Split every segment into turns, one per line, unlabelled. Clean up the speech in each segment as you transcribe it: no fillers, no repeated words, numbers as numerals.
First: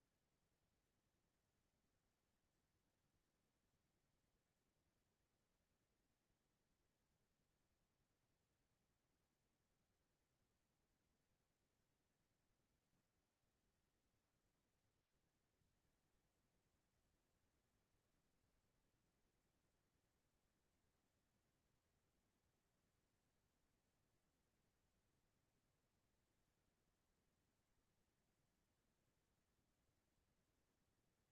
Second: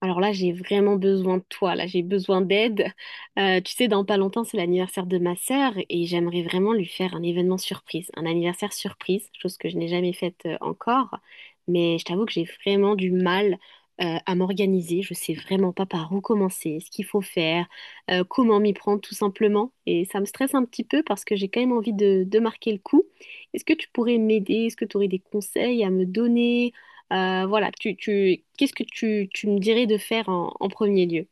Alors là, j'ai vraiment besoin de toi, là, j'ai besoin d'aide. Tu sais, dans pas longtemps, c'est l'anniversaire de ma sœur et j'aimerais vraiment lui faire un événement surprise, un anniversaire surprise, chose que je n'ai jamais faite encore. Mais je t'avoue que j'ai vraiment du mal à m'organiser. Je sais vraiment pas par où commencer, ce qu'il faut faire, comment m'y prendre tout simplement. Et ça me stresse un petit peu parce que j'ai quand même envie de marquer le coup. Est-ce que tu pourrais m'aider? Est-ce que tu aurais des conseils à me donner? Qu'est-ce que tu me dirais de faire en premier lieu?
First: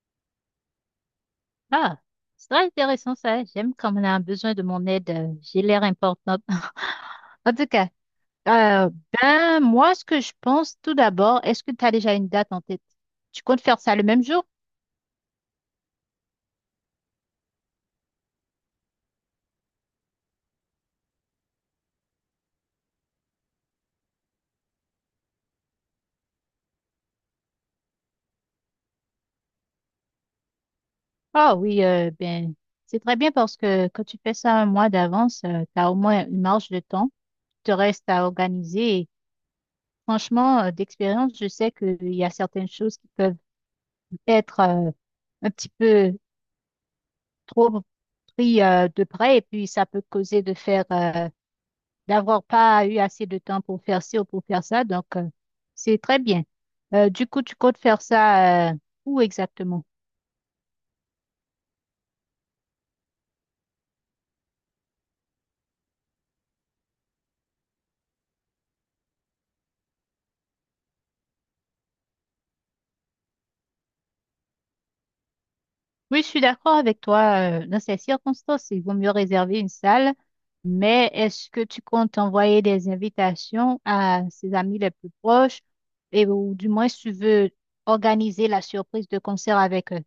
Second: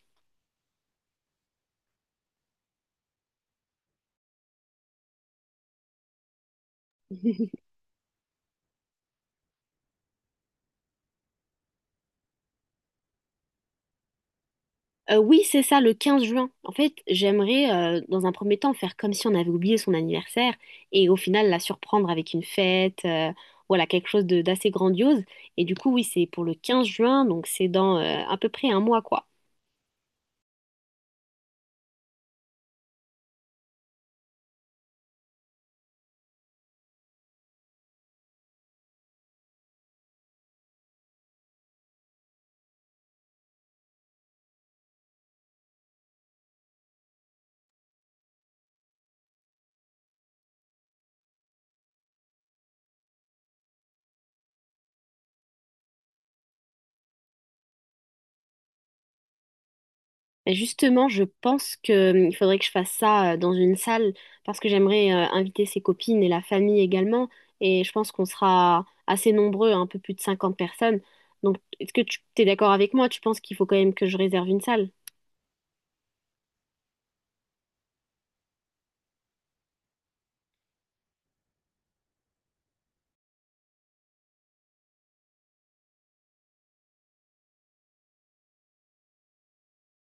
Ah, c'est très intéressant ça. J'aime quand on a besoin de mon aide. J'ai l'air importante. En tout cas, euh, ben, moi, ce que je pense tout d'abord, est-ce que tu as déjà une date en tête? Tu comptes faire ça le même jour?
Oui, c'est ça, le 15 juin. En fait, j'aimerais dans un premier temps, faire comme si on avait oublié son anniversaire et au final la surprendre avec une fête, voilà, quelque chose de- d'assez grandiose. Et du coup, oui, c'est pour le 15 juin, donc c'est dans à peu près 1 mois, quoi.
Ah oui, ben, c'est très bien parce que quand tu fais ça un mois d'avance, tu as au moins une marge de temps qui te reste à organiser. Et franchement, d'expérience, je sais qu'il y a certaines choses qui peuvent être un petit peu trop pris de près et puis ça peut causer de faire d'avoir pas eu assez de temps pour faire ci ou pour faire ça. Donc, c'est très bien. Du coup, tu comptes faire ça où exactement?
Et justement, je pense qu'il faudrait que je fasse ça dans une salle parce que j'aimerais inviter ses copines et la famille également. Et je pense qu'on sera assez nombreux, un peu plus de 50 personnes. Donc, est-ce que tu es d'accord avec moi? Tu penses qu'il faut quand même que je réserve une salle?
Oui, je suis d'accord avec toi. Dans ces circonstances, il vaut mieux réserver une salle. Mais est-ce que tu comptes envoyer des invitations à ses amis les plus proches et ou du moins tu veux organiser la surprise de concert avec eux?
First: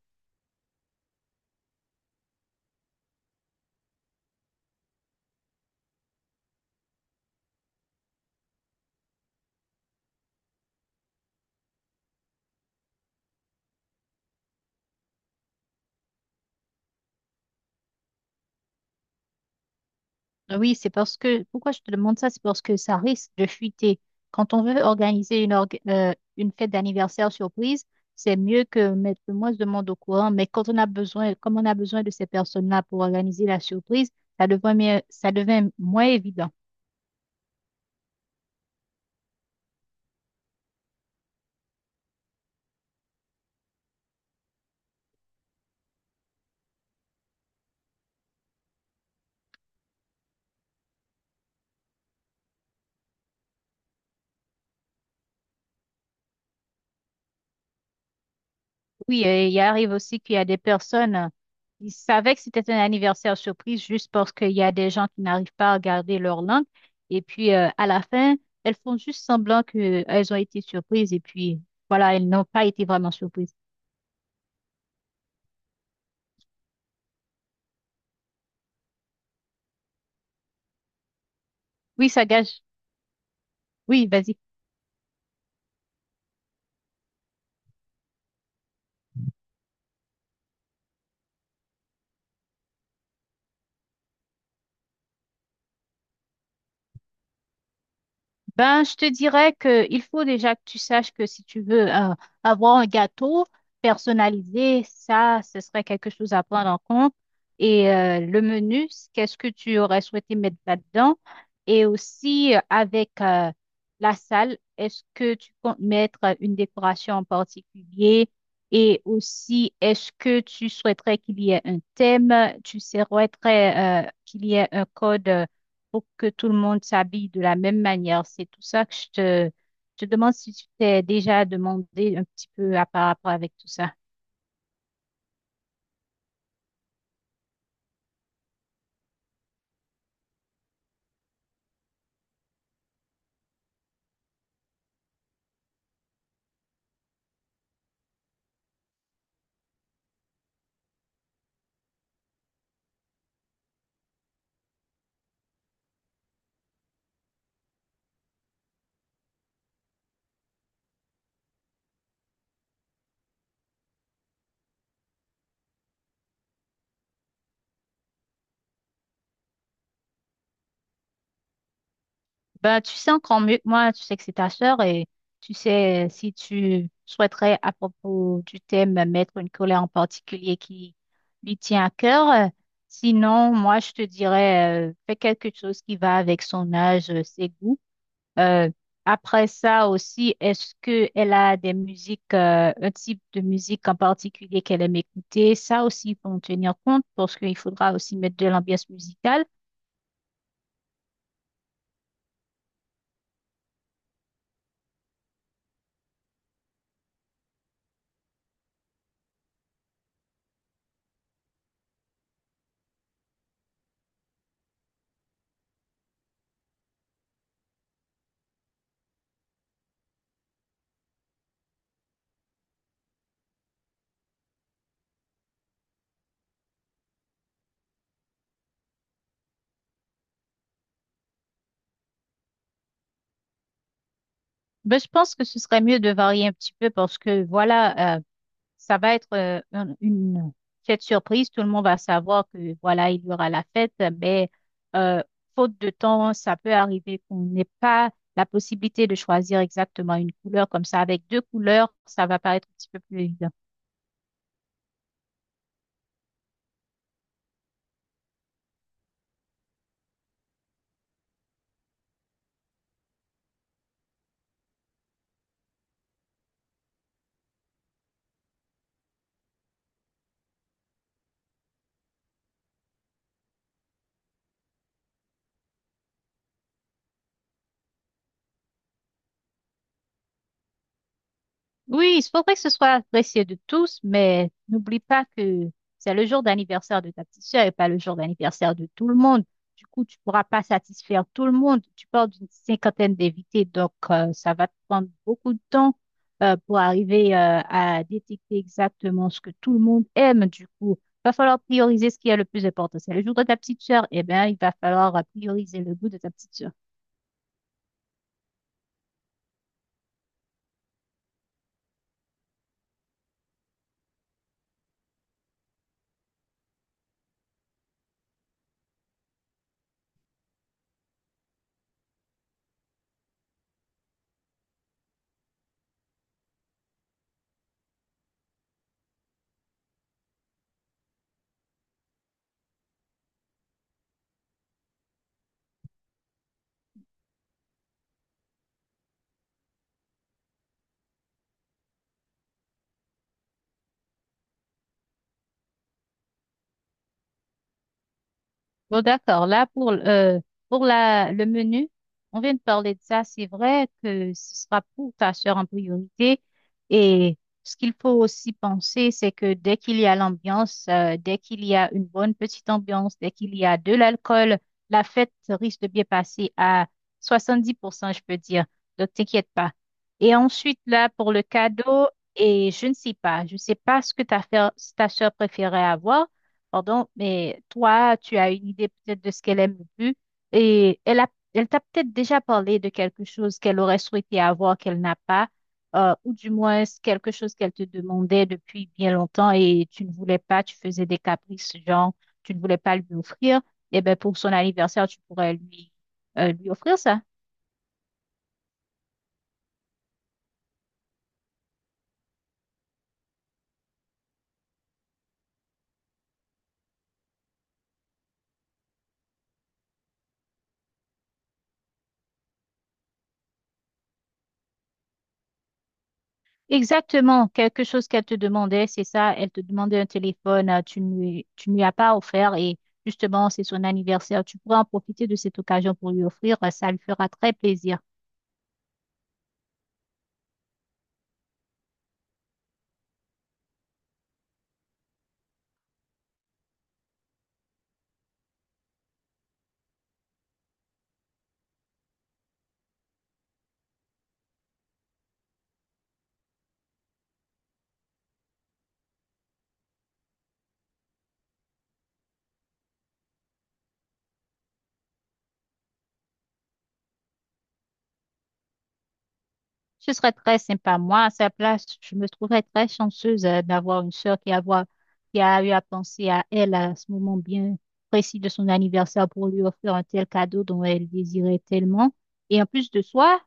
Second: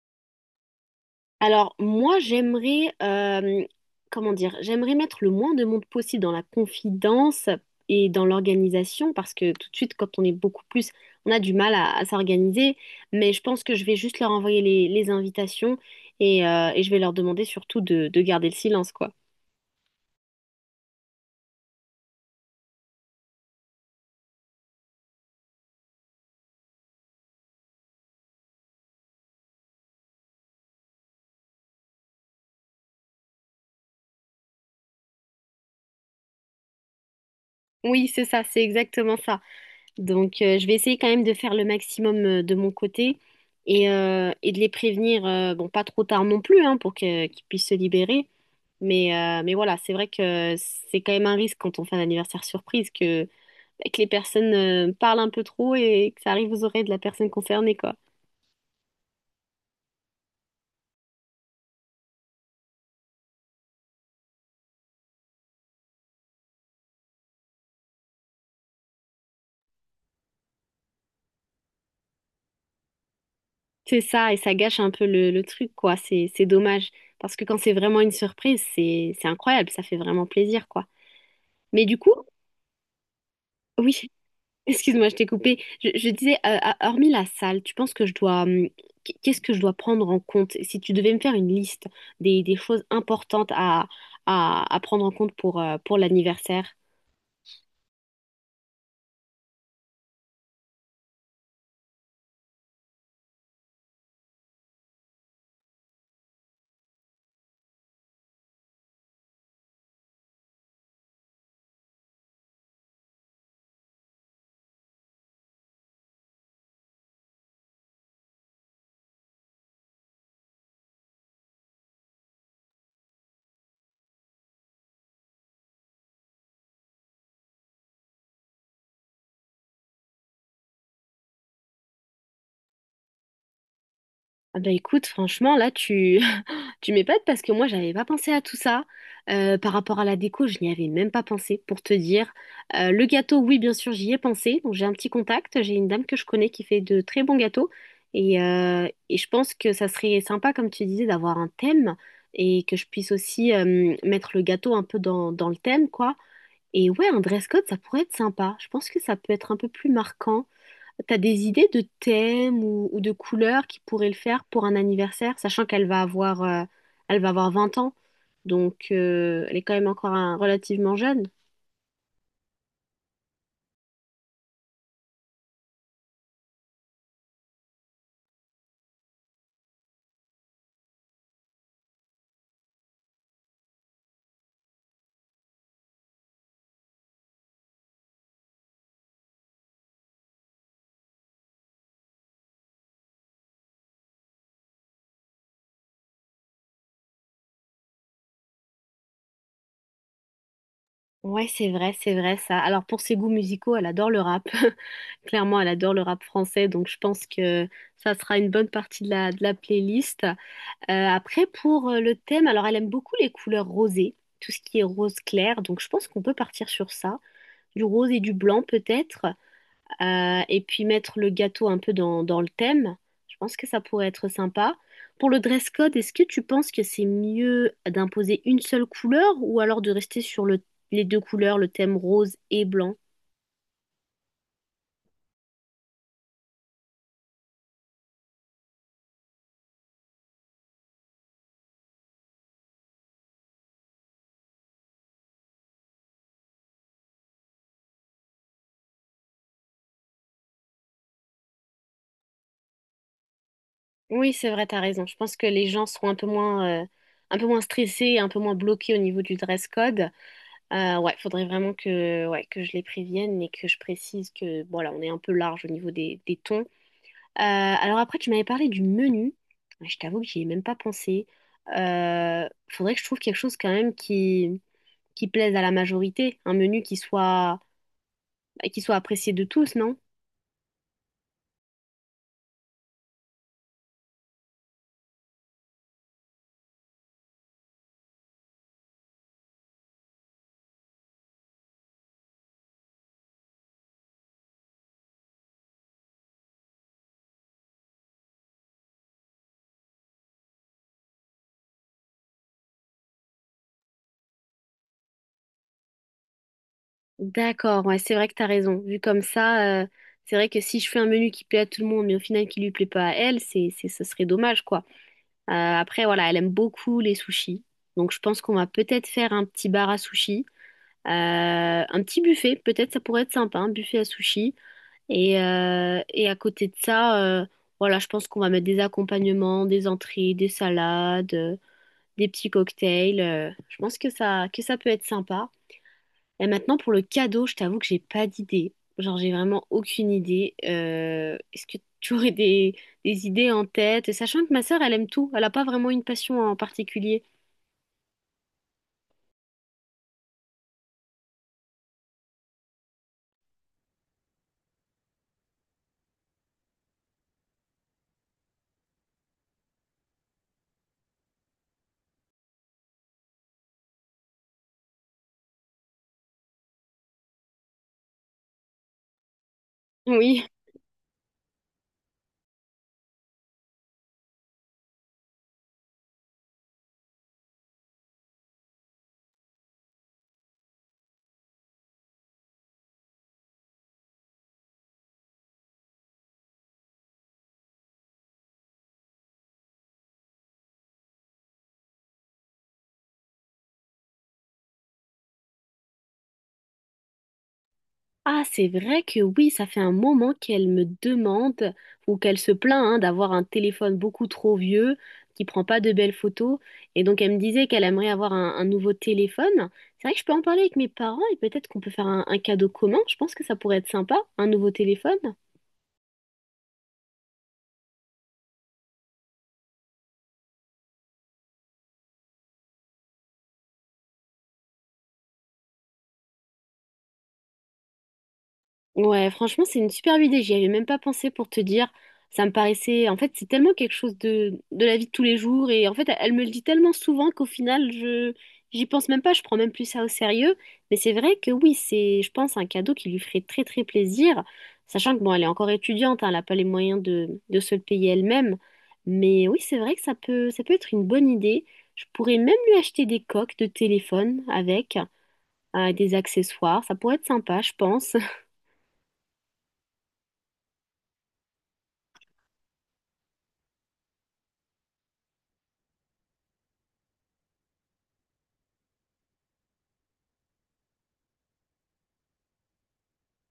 Alors, moi, j'aimerais, comment dire, j'aimerais mettre le moins de monde possible dans la confidence et dans l'organisation parce que tout de suite, quand on est beaucoup plus, on a du mal à s'organiser. Mais je pense que je vais juste leur envoyer les invitations et je vais leur demander surtout de garder le silence, quoi.
Ah oui, c'est parce que, pourquoi je te demande ça? C'est parce que ça risque de fuiter. Quand on veut organiser une, une fête d'anniversaire surprise, c'est mieux que mettre le moins de monde au courant. Mais quand on a besoin, comme on a besoin de ces personnes-là pour organiser la surprise, ça devient, ça devient moins évident.
Oui, c'est ça, c'est exactement ça. Donc, je vais essayer quand même de faire le maximum de mon côté et de les prévenir, bon, pas trop tard non plus, hein, pour que- qu'ils puissent se libérer. Mais voilà, c'est vrai que c'est quand même un risque quand on fait un anniversaire surprise que, bah, que les personnes parlent un peu trop et que ça arrive aux oreilles de la personne concernée, quoi.
Oui, il arrive aussi qu'il y a des personnes, ils savaient que c'était un anniversaire surprise juste parce qu'il y a des gens qui n'arrivent pas à garder leur langue. Et puis, à la fin, elles font juste semblant qu'elles ont été surprises. Et puis, voilà, elles n'ont pas été vraiment surprises.
C'est ça, et ça gâche un peu le truc, quoi. C'est dommage. Parce que quand c'est vraiment une surprise, c'est incroyable, ça fait vraiment plaisir, quoi. Mais du
Oui,
coup,
ça gâche.
oui.
Oui, vas-y.
Excuse-moi, je t'ai coupé. Je disais, hormis la salle, tu penses que je dois, qu'est-ce que je dois prendre en compte? Si tu devais me faire une liste des choses importantes à prendre en compte pour l'anniversaire.
Ben, je te dirais que il faut déjà que tu saches que si tu veux avoir un gâteau personnalisé, ça, ce serait quelque chose à prendre en compte. Et le menu, qu'est-ce que tu aurais souhaité mettre là-dedans? Et aussi avec la salle, est-ce que tu comptes mettre une décoration en particulier? Et aussi, est-ce que tu souhaiterais qu'il y ait un thème? Tu souhaiterais qu'il y ait un code? Pour que tout le monde s'habille de la même manière. C'est tout ça que je te demande si tu t'es déjà demandé un petit peu à par rapport avec tout ça.
Ah bah écoute, franchement, tu m'épates parce que moi, j'avais pas pensé à tout ça. Par rapport à la déco, je n'y avais même pas pensé, pour te dire. Le gâteau, oui, bien sûr, j'y ai pensé. Donc, j'ai un petit contact. J'ai une dame que je connais qui fait de très bons gâteaux. Et je pense que ça serait sympa, comme tu disais, d'avoir un thème et que je puisse aussi mettre le gâteau un peu dans le thème, quoi. Et ouais, un dress code, ça pourrait être sympa. Je pense que ça peut être un peu plus marquant. T'as des idées de thèmes ou de couleurs qui pourraient le faire pour un anniversaire, sachant qu'elle va avoir, elle va avoir 20 ans, donc elle est quand même encore un- relativement jeune.
Ben, tu sais encore mieux que moi, tu sais que c'est ta sœur et tu sais si tu souhaiterais à propos du thème mettre une colère en particulier qui lui tient à cœur. Sinon, moi, je te dirais, fais quelque chose qui va avec son âge, ses goûts. Euh, après ça aussi, est-ce que elle a des musiques, un type de musique en particulier qu'elle aime écouter? Ça aussi, il faut en tenir compte parce qu'il faudra aussi mettre de l'ambiance musicale.
Ouais, c'est vrai ça. Alors pour ses goûts musicaux, elle adore le rap. Clairement, elle adore le rap français, donc je pense que ça sera une bonne partie de la playlist. Après, pour le thème, alors elle aime beaucoup les couleurs rosées, tout ce qui est rose clair, donc je pense qu'on peut partir sur ça. Du rose et du blanc peut-être. Et puis mettre le gâteau un peu dans le thème. Je pense que ça pourrait être sympa. Pour le dress code, est-ce que tu penses que c'est mieux d'imposer une seule couleur ou alors de rester sur les deux couleurs, le thème rose et blanc?
Mais je pense que ce serait mieux de varier un petit peu parce que voilà, ça va être une fête surprise. Tout le monde va savoir que voilà, il y aura la fête, mais euh, faute de temps, ça peut arriver qu'on n'ait pas la possibilité de choisir exactement une couleur comme ça. Avec deux couleurs, ça va paraître un petit peu plus évident.
Oui, c'est vrai, t'as raison. Je pense que les gens seront un peu moins stressés, un peu moins bloqués au niveau du dress code. Ouais, faudrait vraiment que, ouais, que je les prévienne et que je précise que, voilà, on est un peu large au niveau des tons. Alors après, tu m'avais parlé du menu. Je t'avoue que j'y ai même pas pensé. Faudrait que je trouve quelque chose quand même qui plaise à la majorité. Un menu qui soit, bah, qui soit apprécié de tous, non?
Oui, il faudrait que ce soit apprécié de tous, mais n'oublie pas que c'est le jour d'anniversaire de ta petite sœur et pas le jour d'anniversaire de tout le monde. Du coup, tu pourras pas satisfaire tout le monde. Tu parles d'une cinquantaine d'invités, donc ça va te prendre beaucoup de temps pour arriver à détecter exactement ce que tout le monde aime. Du coup, va falloir prioriser ce qui est le plus important. C'est le jour de ta petite sœur, eh bien, il va falloir prioriser le goût de ta petite sœur.
D'accord, ouais, c'est vrai que t'as raison. Vu comme ça, c'est vrai que si je fais un menu qui plaît à tout le monde, mais au final qui lui plaît pas à elle, ce serait dommage, quoi. Après, voilà, elle aime beaucoup les sushis. Donc je pense qu'on va peut-être faire un petit bar à sushis. Euh, un petit buffet, peut-être ça pourrait être sympa, un buffet à sushi. Et à côté de ça, voilà, je pense qu'on va mettre des accompagnements, des entrées, des salades, des petits cocktails. Je pense que que ça peut être sympa. Et maintenant, pour le cadeau, je t'avoue que j'ai pas d'idée. Genre, j'ai vraiment aucune idée. Est-ce que tu aurais des idées en tête? Sachant que ma sœur, elle aime tout. Elle n'a pas vraiment une passion en particulier.
Bon, d'accord. Là, pour la, le menu, on vient de parler de ça. C'est vrai que ce sera pour ta soeur en priorité. Et ce qu'il faut aussi penser, c'est que dès qu'il y a l'ambiance, dès qu'il y a une bonne petite ambiance, dès qu'il y a de l'alcool, la fête risque de bien passer à 70% je peux dire. Donc, t'inquiète pas. Et
Oui.
ensuite, là, pour le cadeau, et je ne sais pas, je ne sais pas ce que ta, ta soeur préférait avoir. Pardon, mais toi, tu as une idée peut-être de ce qu'elle aime le plus et elle a, elle t'a peut-être déjà parlé de quelque chose qu'elle aurait souhaité avoir qu'elle n'a pas, ou du moins c'est quelque chose qu'elle te demandait depuis bien longtemps et tu ne voulais pas, tu faisais des caprices, genre tu ne voulais pas lui offrir. Et ben pour son anniversaire, tu pourrais lui, lui offrir ça.
Ah, c'est vrai que oui, ça fait un moment qu'elle me demande ou qu'elle se plaint hein, d'avoir un téléphone beaucoup trop vieux qui prend pas de belles photos. Et donc, elle me disait qu'elle aimerait avoir un nouveau téléphone. C'est vrai que je peux en parler avec mes parents et peut-être qu'on peut faire un cadeau commun. Je pense que ça pourrait être sympa, un nouveau téléphone.
Exactement, quelque chose qu'elle te demandait, c'est ça, elle te demandait un téléphone, tu ne lui as pas offert et justement, c'est son anniversaire, tu pourras en profiter de cette occasion pour lui offrir, ça lui fera très plaisir.
Ouais, franchement, c'est une superbe idée. J'y avais même pas pensé pour te dire. Ça me paraissait. En fait, c'est tellement quelque chose de la vie de tous les jours. Et en fait, elle me le dit tellement souvent qu'au final, je j'y pense même pas. Je prends même plus ça au sérieux. Mais c'est vrai que oui, c'est, je pense, un cadeau qui lui ferait très, très plaisir. Sachant que, bon, elle est encore étudiante. Hein, elle n'a pas les moyens de se le payer elle-même. Mais oui, c'est vrai que ça peut être une bonne idée. Je pourrais même lui acheter des coques de téléphone avec, des accessoires. Ça pourrait être sympa, je pense.
Ce serait très sympa. Moi, à sa place, je me trouverais très chanceuse, d'avoir une sœur qui a, qui a eu à penser à elle à ce moment bien précis de son anniversaire pour lui offrir un tel cadeau dont elle désirait tellement. Et en plus de soi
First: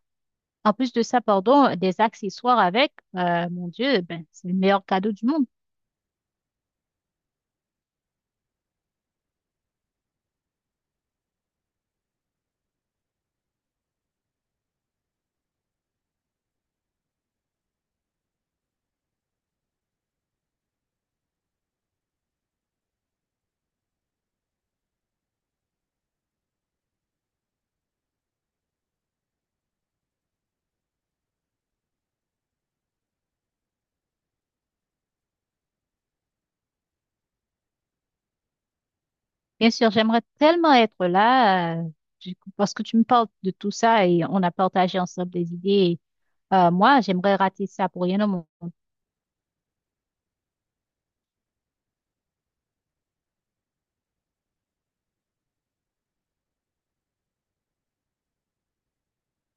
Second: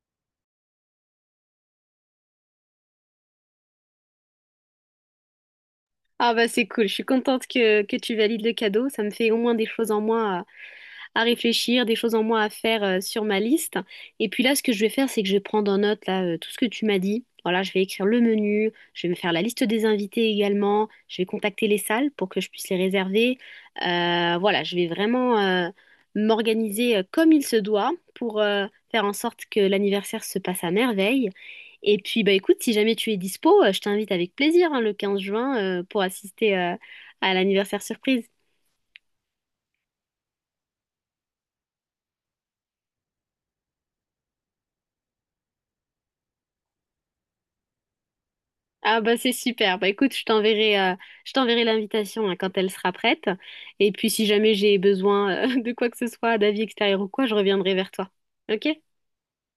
En plus de ça, pardon, des accessoires avec, mon Dieu, ben, c'est le meilleur cadeau du monde.
Ah bah c'est cool, je suis contente que tu valides le cadeau. Ça me fait au moins des choses en moins à réfléchir, des choses en moins à faire sur ma liste. Et puis là, ce que je vais faire, c'est que je vais prendre en note là, tout ce que tu m'as dit. Voilà, je vais écrire le menu, je vais me faire la liste des invités également, je vais contacter les salles pour que je puisse les réserver. Voilà, je vais vraiment m'organiser comme il se doit pour faire en sorte que l'anniversaire se passe à merveille. Et puis, bah écoute, si jamais tu es dispo, je t'invite avec plaisir hein, le 15 juin pour assister à l'anniversaire surprise.
Bien sûr, j'aimerais tellement être là, du coup, parce que tu me parles de tout ça et on a partagé ensemble des idées. Moi, j'aimerais rater ça pour rien au monde.
Ah bah c'est super. Bah écoute, je t'enverrai l'invitation hein, quand elle sera prête. Et puis si jamais j'ai besoin de quoi que ce soit, d'avis extérieur ou quoi, je reviendrai vers toi. Ok?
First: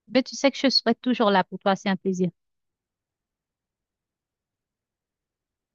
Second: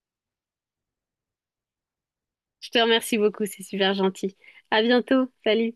Mais tu sais que je serai toujours là pour toi, c'est un plaisir.
Je te remercie beaucoup, c'est super gentil. À bientôt. Salut.